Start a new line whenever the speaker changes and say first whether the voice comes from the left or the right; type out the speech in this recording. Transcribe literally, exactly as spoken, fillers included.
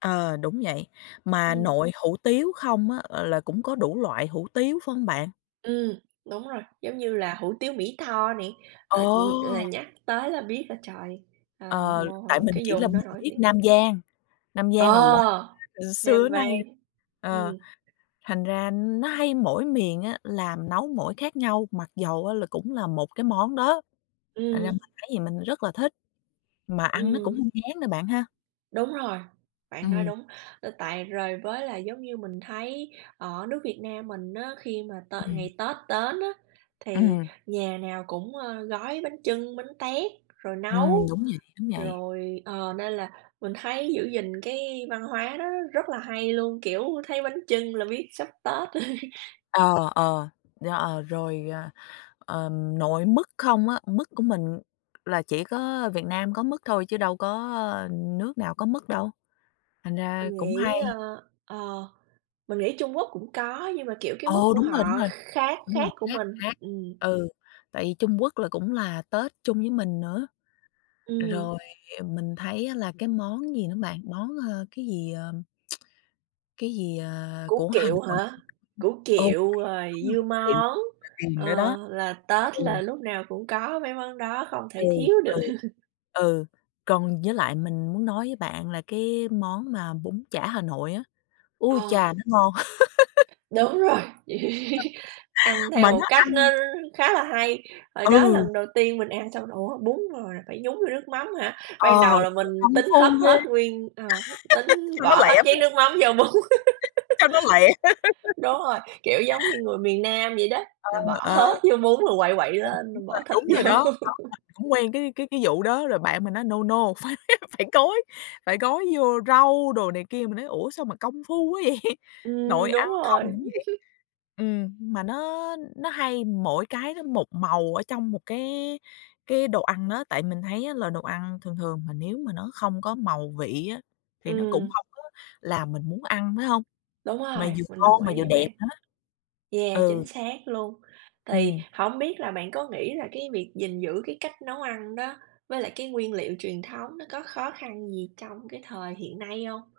left: Ờ, đúng vậy, mà
right: Ừm.
left: nội hủ tiếu không á là cũng có đủ loại hủ tiếu, phải hông bạn?
right: Ừm, đúng rồi, giống như là hủ tiếu Mỹ Tho nè, ờ, ừm, là
left: Ồ!
right: nhắc tới là biết là, trời, à,
left: Ờ, tại
right: ngồ
left: mình
right: cái
left: chỉ là
right: vùng đó
left: mình
right: nổi
left: biết
right: tiếng.
left: Nam Vang, Nam Vang là [unintelligible]
right: Ờ!
left: ừ, xưa
right: Nam
left: đến nay
right: Vang.
left: r ờ,
right: Ừm.
left: thành ra nó hay mỗi miền á, làm nấu mỗi khác nhau, mặc dầu á là cũng là một cái món đó, thành ra
right: Ừm.
left: mình thấy mình rất là thích, mà ăn nó cũng
right: Ừm.
left: hông ngán nữa bạn ha?
right: Đúng rồi, bạn nói
left: Ừm.
right: đúng. Ờ, tại rồi với là, giống như, mình thấy ở nước Việt Nam mình á, khi mà tợ
left: Ừm.
right: ngày Tết tến á, thì
left: Ừm.
right: nhà nào cũng, ơ, gói bánh chưng, bánh tét, rồi
left: Ừm,
right: nấu,
left: đúng vậy, đúng vậy.
right: rồi ờ, nên là mình thấy giữ gìn cái văn hóa nó rất rất là hay luôn, kiểu, thấy bánh chưng là biết sắp Tết.
left: Ờ, ờ, đo ờ, rồi, à, ờm, nội mứt không á, mứt của mình là chỉ có Việt Nam có mứt thôi, chứ đâu có nước nào có mứt đâu. Thành ra
right: Mình
left: cũng
right: nghĩ,
left: hay.
right: ơ, ờ, mình nghĩ Trung Quốc cũng có, nhưng mà, kiểu, cái mứt
left: Ồ!
right: của
left: Đúng rồi, đúng
right: họ kh
left: rồi,
right: khác
left: đúng rồi,
right: khác của
left: khác,
right: mình,
left: khác.
right: ừm.
left: Ừ, tại vì Trung Quốc là cũng là Tết chung với mình nữa. Rồi
right: Ừm.
left: mình thấy á là cái món gì đó bạn? Món, ơ, cái gì, ờ, cái gì, à,
right: Củ
left: của Hà
right: kiệu
left: Nội.
right: hả? Củ
left: ừ, củ
right: kiệu
left: kiệu,
right: rồi
left: đúng rồi,
right: dưa
left: củ kiệu
right: món,
left: [unintelligible] nữa
right: ờ,
left: đó.
right: là Tết
left: Ừ.
right: là lúc nào cũng có mấy món đó, không
left: Ừ,
right: thể thiếu được.
left: ừ, ừ. Còn với lại mình muốn nói với bạn là cái món mà bún chả Hà Nội á, ui
right: Ờ.
left: chà, nó ngon!
right: Đúng rồi. Ăn theo
left: Mà
right: một
left: nó
right: cách
left: ăn
right: nó khá là hay. Hồi đó
left: Ừ!
right: lần đầu tiên mình ăn xong r "Ủa, bún rồi là phải nhúng vô nước mắm hả?"
left: Ờ,
right: Ban đầu là mình
left: [unintelligible] công
right: tính
left: phu
right: hấp
left: ghê.
right: hết nguyên ờ, tính
left: Cho nó
right: bỏ hết
left: lẹ
right: chén
left: [unintelligible]
right: nước mắm vô bún.
left: Cho nó lẹ.
right: Đúng rồi, kiểu, giống như người miền Nam vậy đó,
left: Ờ,
right: là bỏ
left: ờ.
right: hết vô bún là quậy quậy
left: [unintelligible]
right: lên
left: Đúng
right: rồi
left: rồi,
right: bỏ thịt
left: đúng rồi
right: vô.
left: đó. Đó, mình cũng quen cái cái cái vụ đó, rồi bạn mình nói: "No, no, phải phải gói phải gói vô rau" đồ này kia. Mình nói: "Ủa, sao mà công phu quá vậy?" Nội
right: Ừm, đúng
left: ăn không
right: rồi.
left: cũng vậy. Ừm, mà nó nó hay mỗi cái nó một màu ở trong một cái cái đồ ăn đó, tại mình thấy á là đồ ăn thường thường mà nếu mà nó không có màu vị á, thì nó cũng
right: Ừm.
left: hông có làm mình muốn ăn, phải hông?
right: Đúng
left: Mà
right: rồi,
left: vừa
right: mình
left: ngon
right: đồng
left: mà vừa
right: ý với
left: đẹp
right: bạn.
left: nữa.
right: Yeah,
left: Ừ.
right: chính xác luôn. Thì
left: Ừm.
right: hổng biết là bạn có nghĩ là cái việc gìn giữ cái cách nấu ăn đó, với lại cái nguyên liệu truyền thống nó có khó khăn gì trong cái thời hiện nay hông?